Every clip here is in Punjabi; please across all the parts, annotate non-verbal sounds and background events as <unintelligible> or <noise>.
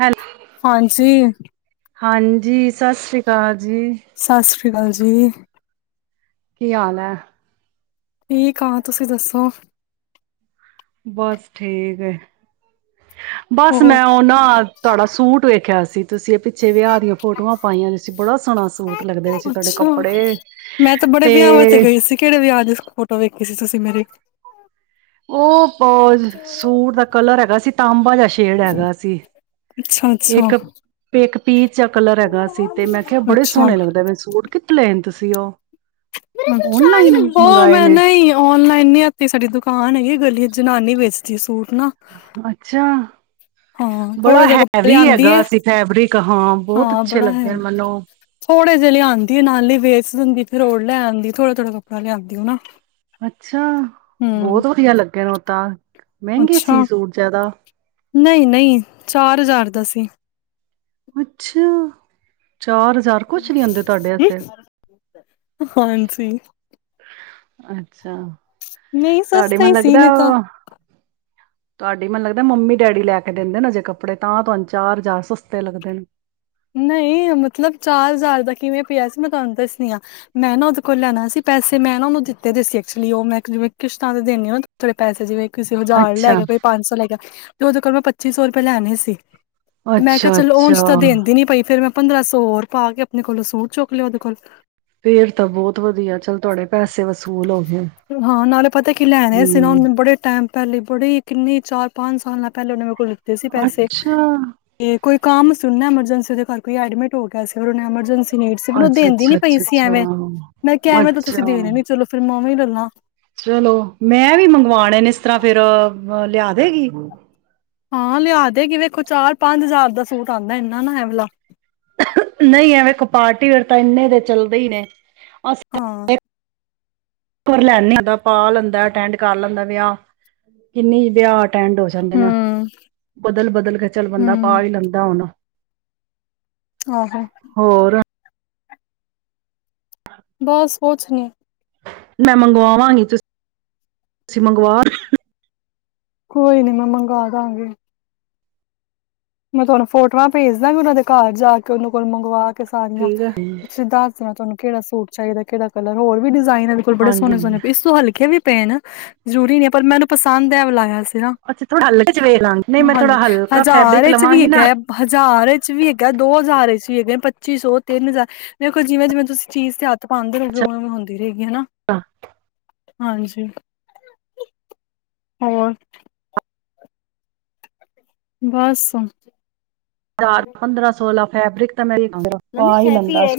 ਹੈਲ ਹਾਂਜੀ। ਹਾਂਜੀ ਸਤਿ ਸ੍ਰੀ ਅਕਾਲ। ਜੀ। ਸਤਿ ਸ੍ਰੀ ਅਕਾਲ ਜੀ। ਕੀ ਹਾਲ ਹੈ। ਠੀਕ ਆ, ਤੁਸੀਂ ਦੱਸੋ। ਬਸ ਠੀਕ ਹੈ। ਬਸ ਹੋਰ ਮੈਂ ਉਹ ਨਾ ਤੁਹਾਡਾ ਸੂਟ ਵੇਖਿਆ ਸੀ ਤੁਸੀਂ ਇਹ ਪਿੱਛੇ ਵਿਆਹ ਦੀਆਂ ਫੋਟੋਆਂ ਪਾਈਆਂ ਦੀਆਂ ਸੀ, ਬੜਾ ਸੋਹਣਾ ਸੀ ਸੂਟ ਲੱਗਦੇ ਸੀ ਤੁਹਾਡੇ ਅੱਛਾ, ਕੱਪੜੇ ਮੈਂ ਤੇ ਬੜੇ ਵਿਆਹਾਂ ਤੇ ਗਈ ਸੀ, ਕਿਹੜੇ ਵਿਆਹ ਦੀ ਫੋਟੋ ਵੇਖੀ ਸੀ ਤੁਸੀਂ ਮੇਰੀ ਉਹ ਸੂਟ ਦਾ ਕਲਰ ਹੈਗਾ ਸੀ ਤਾਮਬਾ ਜ ਸ਼ੇਡ ਹੈਗਾ ਸੀ। ਅੱਛਾ-ਅੱਛਾ, ਇੱਕ, ਇੱਕ ਪੀਚ ਕਲਰ ਹੈਗਾ ਸੀ ਤੇ ਮੈਂ ਕਿਹਾ ਬੜੇ ਅੱਛਾ। ਸੋਹਣੇ ਲੱਗਦੇ ਪੇ ਸੂਟ ਕਿੱਥ ਲੈ ਤੁਸੀ। ਸੀਓ। ਉਹ ਮੈਂ ਨਈ ਔਨਲਾਈਨ ਨੀ ਇਥੇ ਸਾਡੀ ਦੁਕਾਨ ਹੈਗੀ ਗਲੀ ਜਨਾਨੀ ਵੇਚਦੀ ਸੂਟ ਨਾ, ਅੱਛਾ। ਹਾਂ ਥੋੜੇ ਬੜਾ ਜਿਹੇ ਕੱਪੜੇ ਹੈਵੀ ਲਿਆਂਂਦੀ ਹੈਗਾ ਏ, ਸੀ ਫੈਬਰਿਕ ਬਹੁਤ ਹਾਂ ਅੱਛੇ ਬੜਾ ਲੱਗੇ ਹੈਗਾ ਮੈਨੂੰ ਥੋੜੇ ਜਿਹੇ ਲਿਆਦੀ ਨਾਲੇ ਵੇਚ ਦਿੰਦੀ ਫਿਰ ਹੋਰ ਲੈ ਆਂਦੀ ਥੋੜੇ-ਥੋੜੇ ਕੱਪੜ ਲਿਆਦੀਓ ਨਾ। ਅੱਛਾ ਹੂੰ, ਬਹੁਤ ਵਧੀਆ ਲੱਗੇ ਨੇ ਉਹ ਤਾਂ। ਮਹਿੰਗੇ ਅੱਛਾ ਸੀ ਸੂਟ ਜ਼ਿਆਦਾ ਨਹੀਂ-ਨਹੀਂ ਚਾਰ ਹਜ਼ਾਰ ਦਾ ਸੀ। ਅੱਛਾ। ਚਾਰ ਹਜ਼ਾਰ ਕੁਛ ਨੀ ਆਉਂਦੇ ਤੁਹਾਡੇ ਆਸੇ ਹਾਂਜੀ। ਅੱਛਾ। ਨਹੀ ਤੁਹਾਡੇ ਸਸਤਾ ਮੈਨੂੰ ਹੀ ਲੱਗਦਾ ਨਿਤਾ। ਤੁਹਾਡੀ ਮੈਨੂੰ ਲੱਗਦਾ ਮੰਮੀ ਡੈਡੀ ਲੈ ਕੇ ਦਿੰਦੇ ਨੇ ਅਜੇ ਕੱਪੜੇ ਤਾਂ ਤੁਹਾਨੂੰ ਚਾਰ ਹਜ਼ਾਰ ਸਸਤੇ ਲੱਗਦੇ ਨੇ। ਨਹੀ ਮਤਲਬ ਚਾਰ ਹਜ਼ਾਰ ਕਿਵੇ ਪਿਆ ਸੀ ਮੈ ਤੁਹਾਨੂੰ ਦੱਸਣੀ ਆ। ਮੈਂ ਨਾ ਉਹਦੇ ਕੋਲ ਲੈਣਾ ਸੀ ਪੈਸੇ ਮੈ ਨਾ ਉਹਨੂੰ ਦਿੱਤੇ ਦ ਸੀ ਐਕਚੁਲੀ ਉਹ ਮੈਂ ਜਿਵੇ ਕਿਸ਼ਤਾਂ ਦੇ ਦੇਣੀ ਹਾ ਨਾ ਥੋੜੇ ਪੈਸੇ ਜਿਵੇ ਕਿਸੇ ਹਜ਼ਾਰ ਲੈ ਅੱਛਾ ਗਿਆ ਕੋਈ ਪੰਜ ਸੌ ਲੈ ਗਿਆ। ਨੀ ਉਹਦੇ ਕੋ ਮੈ ਪੱਚੀ ਸੌ ਰੁਪਏ ਲੈਣੇ ਸੀ। ਤੇ ਮੈਂ ਕਿਆ ਅੱਛਾ ਚਲੋ, ਉਝ ਅੱਛਾ ਤਾ ਦੇਂਦ ਫਿਰ ਮੈ ਪੰਦਰਾਂ ਸੌ ਔਰ ਪਾ ਕੇ ਆਪਣੇ ਕੋਲੋ, ਸੂਟ ਚੁੱਕ ਲਿਆ ਉਹਦੇ ਕੋਲ। ਫੇਰ ਤਾਂ ਬਹੁਤ ਵਧੀਆ ਚੱਲ ਤੁਹਾਡੇ ਪੈਸੇ ਵਸੂਲ ਹੋ ਗਏ, ਹਾਂ ਨਾਲੇ ਪਤਾ ਕੀ ਲੈਣੇ ਸੀ ਨਾ ਹਮ। ਉਹਨੇ ਬੜੇ ਟਾਈਮ ਪਹਿਲੇ ਬੜੇ, ਕਿੰਨੇ ਚਾਰ ਪੰਜ ਸਾਲਾਂ ਪਹਿਲੇ ਉਨੇ ਮੇਰੇ ਕੋ ਲਿਤੇ ਸੀ ਪੈਸੇ। ਅੱਛਾ ਤੇ ਕੋਈ ਕੰਮ ਸੁਣਨਾ ਐਮਰਜੈਂਸ ਸੀ ਦੇ ਘਰ ਕੋਈ ਐਡਮਿਟ ਹੋ ਗਿਆ ਸੀ ਔਰ ਉਹਨੇ ਐਮਰਜੈਂਸੀ ਚ ਨੀਡ ਸੀ। ਪਨ ਉਹ ਅੱਛਾ ਦੇਂਦੀ ਨੀ ਅੱਛਾ ਪਈ ਅੱਛਾ ਸੀ ਐਵੇਂ, ਮੈ ਕਿਹਾ ਅੱਛਾ ਐਵੇਂ ਤਾਂ ਤੁਸੀਂ ਅੱਛਾ ਦੇਨੇ ਨੀ ਚਲੋ, ਫਿਰ ਮੈਂ ਓਵੇਂ ਹੀ ਲ ਲਾਂ। ਚਲੋ ਮੈਂ ਵੀ ਮੰਗਵਾਣੇ ਨੇ ਇਸ ਤਰ੍ਹਾਂ ਫਿਰ ਲਿਆ ਦੇਗੀ? ਹਾਂ ਲਿਆ ਦੇਗੀ। ਵੇਖੋ ਚਾਰ ਪੰਜ ਹਜ਼ਾਰ ਦਾ ਸੂਟ ਆਂਦਾ ਇਨਾ ਨਾ ਐ ਵਲਾ। ਨਹੀ ਐ ਵੇਖੋ ਪਾਰਟੀ ਵੇਰ ਤਾਂ ਇੰਨੇ ਦੇ ਚੱਲਦੇ ਹੀ ਨੇ। ਅ ਹਾਂ। ਫੇਰ ਲੈਨੇ ਤਾ, ਪਾ ਲੈਂਦਾ ਅਟੈਂਡ ਕਰ ਲੈਂਦਾ ਵਿਆਹ। ਕਿੰਨੀ ਵਿਆਹ ਟੈਂਡ ਹੋ ਜਾਂਦੇ ਨਾ, ਹੂੰ ਬਦਲ ਬਦਲ ਕੇ ਚੱਲ ਬੰਦਾ ਪਾ ਹੂੰ ਈ ਲੈਂਦਾ ਹੁਣ। ਆਹੋ। ਹੋਰ ਬਸ ਕੁੱਛ ਨੀ। ਮੈਂ ਮੰਗਵਾਵਾਂਗੀ, ਤੁਸੀਂ ਮੰਗਵਾ ਕੋਈ ਨੀ ਮੈਂ ਮੰਗਵਾਦਾਂਗੀ। ਮੈਂ ਤੁਆਨੂੰ ਫੋਟੋਆਂ ਭੇਜ ਦਾਂਗੀ, ਉਹਨਾਂ ਦੇ ਘਰ ਜਾ ਕੇ ਉਹਨਾਂ ਕੋਲ ਮੰਗਵਾ ਕੇ ਸਾਰੀਆਂ ਠੀਕ ਹੈ ਦੱਸ ਦੇਆਂ ਤੁਆਨੂੰ ਕਿਹੜਾ ਸੂਟ ਚਾਈਦਾ, ਕਿਹੜਾ ਕਲਰ। ਹੋਰ ਵੀ ਡਿਜ਼ ਆਇਨ ਇਦੇ ਬੜੇ ਹਾਂਜੀ ਸੋਣੇ ਹਾਂਜੀ ਸੋਣੇੇ। ਇਸ ਤੋਂ ਹਲਕੇ ਵੀ ਪਏ ਨ। ਜ਼ਰੂਰੀ ਨਹੀਂ ਪਰ ਮੈਨੂੰ ਪਸੰਦ ਐ ਵਾਲਾ ਆਇਆ ਸੀ। ਨਾ ਅੱਛਾ ਥੋੜਾ ਹਲਕਾ ਚ ਵੈਖਲਾਂਗੀ। ਨਹੀਂ ਮੈਂ ਥੋੜਾ ਹਲਕਾ ਫੈਬਰਿਕ ਲਵਾਂ ਚ ਵੀ ਹੈਗਾ, ਹਜ਼ਾਰ ਇਚ ਵੀ ਹੈਗਾ, ਦੋ ਹਜ਼ਾਰ ਰ ਇਚ ਵੀ ਹੈਗਾਐ, ਪੱਚੀ ਸੌ, ਤਿੰਨ ਹਜ਼ਾਰ। ਦੇਖੋ ਜਿਵੇਂ ਜਿਵੇਂ ਤੁਸੀਂ ਚੀਜ਼ ਤੇ ਹੱਥ ਪਾਂਦੇ ਰੋਗੇ, ਉਵੇਂ ਓਵੇਂ ਹੁੰਦੀ ਰੇਗੀ, ਹੈਨਾ। ਆ। ਹਾਂਜੀ। ਹੋਰ। ਬੱਸ। ਹਜ਼ਾਰ, ਪੰਦਰਾਂ ਸੋਲਾ ਫੈਬਰਿਕ <unintelligible> ਪਾ ਈ ਲੈਂਦਾ ਸੀ।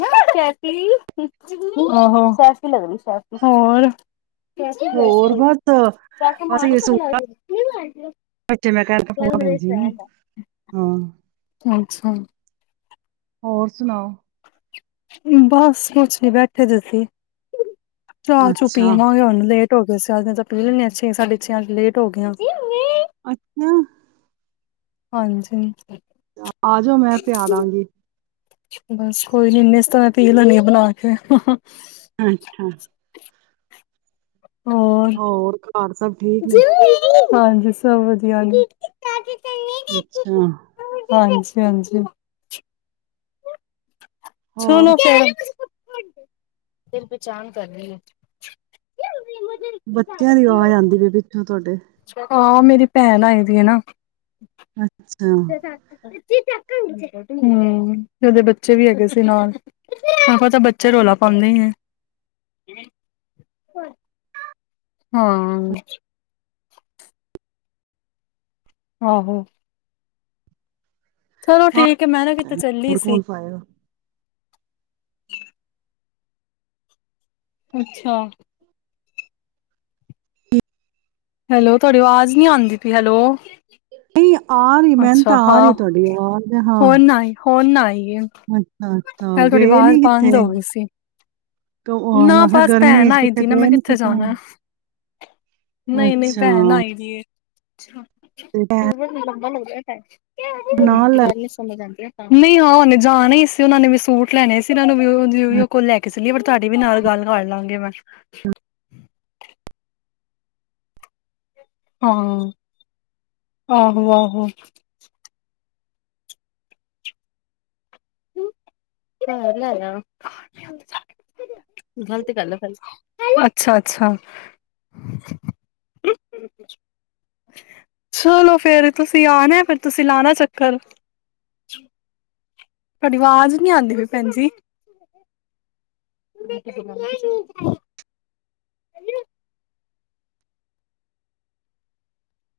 ਸੈ਼ਫੀ, ਸੈ਼ਫ ਹੋਰ। ਬਸ ਇਹ ਸੂਟ ਜੀ। ਬੱਚੇ ਮੈਂ ਕਹਿਤਾ ਫੋਨ ਭੈਣ ਜੀ ਨੂੰ ਹਾਂ। ਅੱਛਾ ਹੋਰ ਸੁਣਾਓ। ਬਸ ਕੁਛ ਨਹੀਂ ਬੈਠੇ ਸੀ ਅਸੀਂ। ਚਾਹ ਚੂ ਅੱਛਾ, ਪੀਵਾਂਗੇ ਉਹਨੂੰ ਤੇ ਹੋ ਗਏ <unintelligible> ਛੇ ਸਾਡੇ ਛੇ ਅੱਜ ਲੇਟ ਹੋ ਗਏ ਆ। ਅੱਛਾ। ਹਾਂਜੀ। ਆ ਜਾਓ, ਮੈਂ ਪਿਆ ਦਵਾਂਗੀ। ਬਸ ਕੋਈ ਨਹੀਂ ਉਹਨੇ ਇਸ ਤਰ੍ਹਾਂ ਪੀ ਲੈਣੀ ਆ ਬਣਾ ਕੇ। ਅੱਛਾ। ਹੋਰ ਹੋਰ ਘਰ ਸਭ ਠੀਕ ਨੇ। ਹਾਂਜੀ ਸਭ ਵਧੀਆ ਜੀ। ਅੱਛਾ। ਹਾਂਜੀ- ਹਾਂਜੀ। ਹੋਰ ਚਲੋ ਫਿਰ ਫਿਰ ਪਹਿਚਾਣ ਕਰ ਰਹੀ ਹੈ। ਬੱਚਿਆਂ ਦੀ ਆਵਾਜ਼ ਆਉਂਦੀ ਪਈ ਪਿੱਛੋਂ ਤੁਹਾਡੇ। ਹਾਂ। ਮੇਰੀ ਭੈਣ ਆਈ ਦੀ ਆ ਨਾ। ਅੱਛਾ। <unintelligible> ਹੂੰ। ਤੇ ਉਹਦੇ ਬੱਚੇ ਵੀ ਹੈਗੇ ਸੀ ਨਾਲ <unintelligible> ਤਾਂ ਬੱਚੇ ਰੌਲਾ ਪਾਉਂਦੇ ਹੀ ਆ। ਹਾਂ। ਆਹੋ। ਚਲੋ ਹਾਂ, ਠੀਕ ਹੈ। ਮੈਂ ਨਾ ਕਿਤੇ ਚੱਲੀ ਹੋਰ ਸੀ। ਕੌਣ ਪਾਏਗਾ? ਅੱਛਾ। ਹੈਲੋ, ਤੁਹਾਡੀ ਆਵਾਜ਼ ਨਹੀਂ ਆਉਂਦੀ ਪਈ ਹੈਲੋ। <unintelligible> ਆ ਰਹੀ, ਮੈਂਨੂੰ ਅੱਛਾ ਤਾਂ ਆ ਰਹੀ ਹਾਂ। ਤੁਹਾਡੀ ਆਵਾਜ਼ ਹਾਂ। ਹੁਣ ਨਾ ਆਈ ਹੁਣ ਨਾ ਆਈ ਏ ਅੱਛਾ-ਅੱਛਾ ਪਹਿਲੇ ਤੁਹਾਡੀ ਗਏ ਆਵਾਜ਼ ਨਹੀਂ ਕਿੱਥੇ? ਬੰਦ ਹੋ ਗਈ ਸੀ। ਤੇ ਉਹ ਨਾ ਮੈਂ ਕਿਹਾ ਬਸ ਗਰਮੀਆਂ ਭੈਣ ਚ ਆਈ ਕਿਥੇ ਦੀ ਗਏ ਨਹੀਂ। ਨਹੀਂ ਨਹੀਂ ਭੈਣ ਆਈ ਜੈ। ਅੱਛਾ। ਤੇ ਤ <unintelligible> ਫ਼ਿਰ ਮੈਂ ਭੈਣ ਹੂੰ। ਨਾਲ ਲੈ ਗੱਲ ਸਮਝ ਆਉਂਦੀ ਆ। ਨਹੀਂ ਹਾਂ ਉਹਨੇ ਜਾਣਾ ਹੀ ਸੀ ਉਹਨਾ ਨੇ ਵੀ ਸੂਟ ਲੈਣੇ ਸੀ ਤੁਹਾਨੂੰ ਓ ਕੋਲ ਲੈ ਕੇ ਨਹੀਂ ਫੇਰ ਤੁਹਾਡੀ ਵੀ ਨਾਲ ਗੱਲ ਕਰ ਲਵਾਂਗੇ ਮੈਂ ਹਾਂ ਆਹੋ ਆਹੋ ਗਲ ਗ ਅੱਛਾ ਅੱਛਾ ਚਲੋ ਫਰ ਤੁਸੀਂ ਆਣਾ ਫਿਰ ਤੁਸੀ ਲਾਣਾ ਚੱਕਰ ਤੁਹਾਡੀ ਆਵਾਜ਼ ਨਹੀਂ ਆਉਂਦੀ ਹੋਈ ਭੈਣ ਜੀ <inaudible> ਕ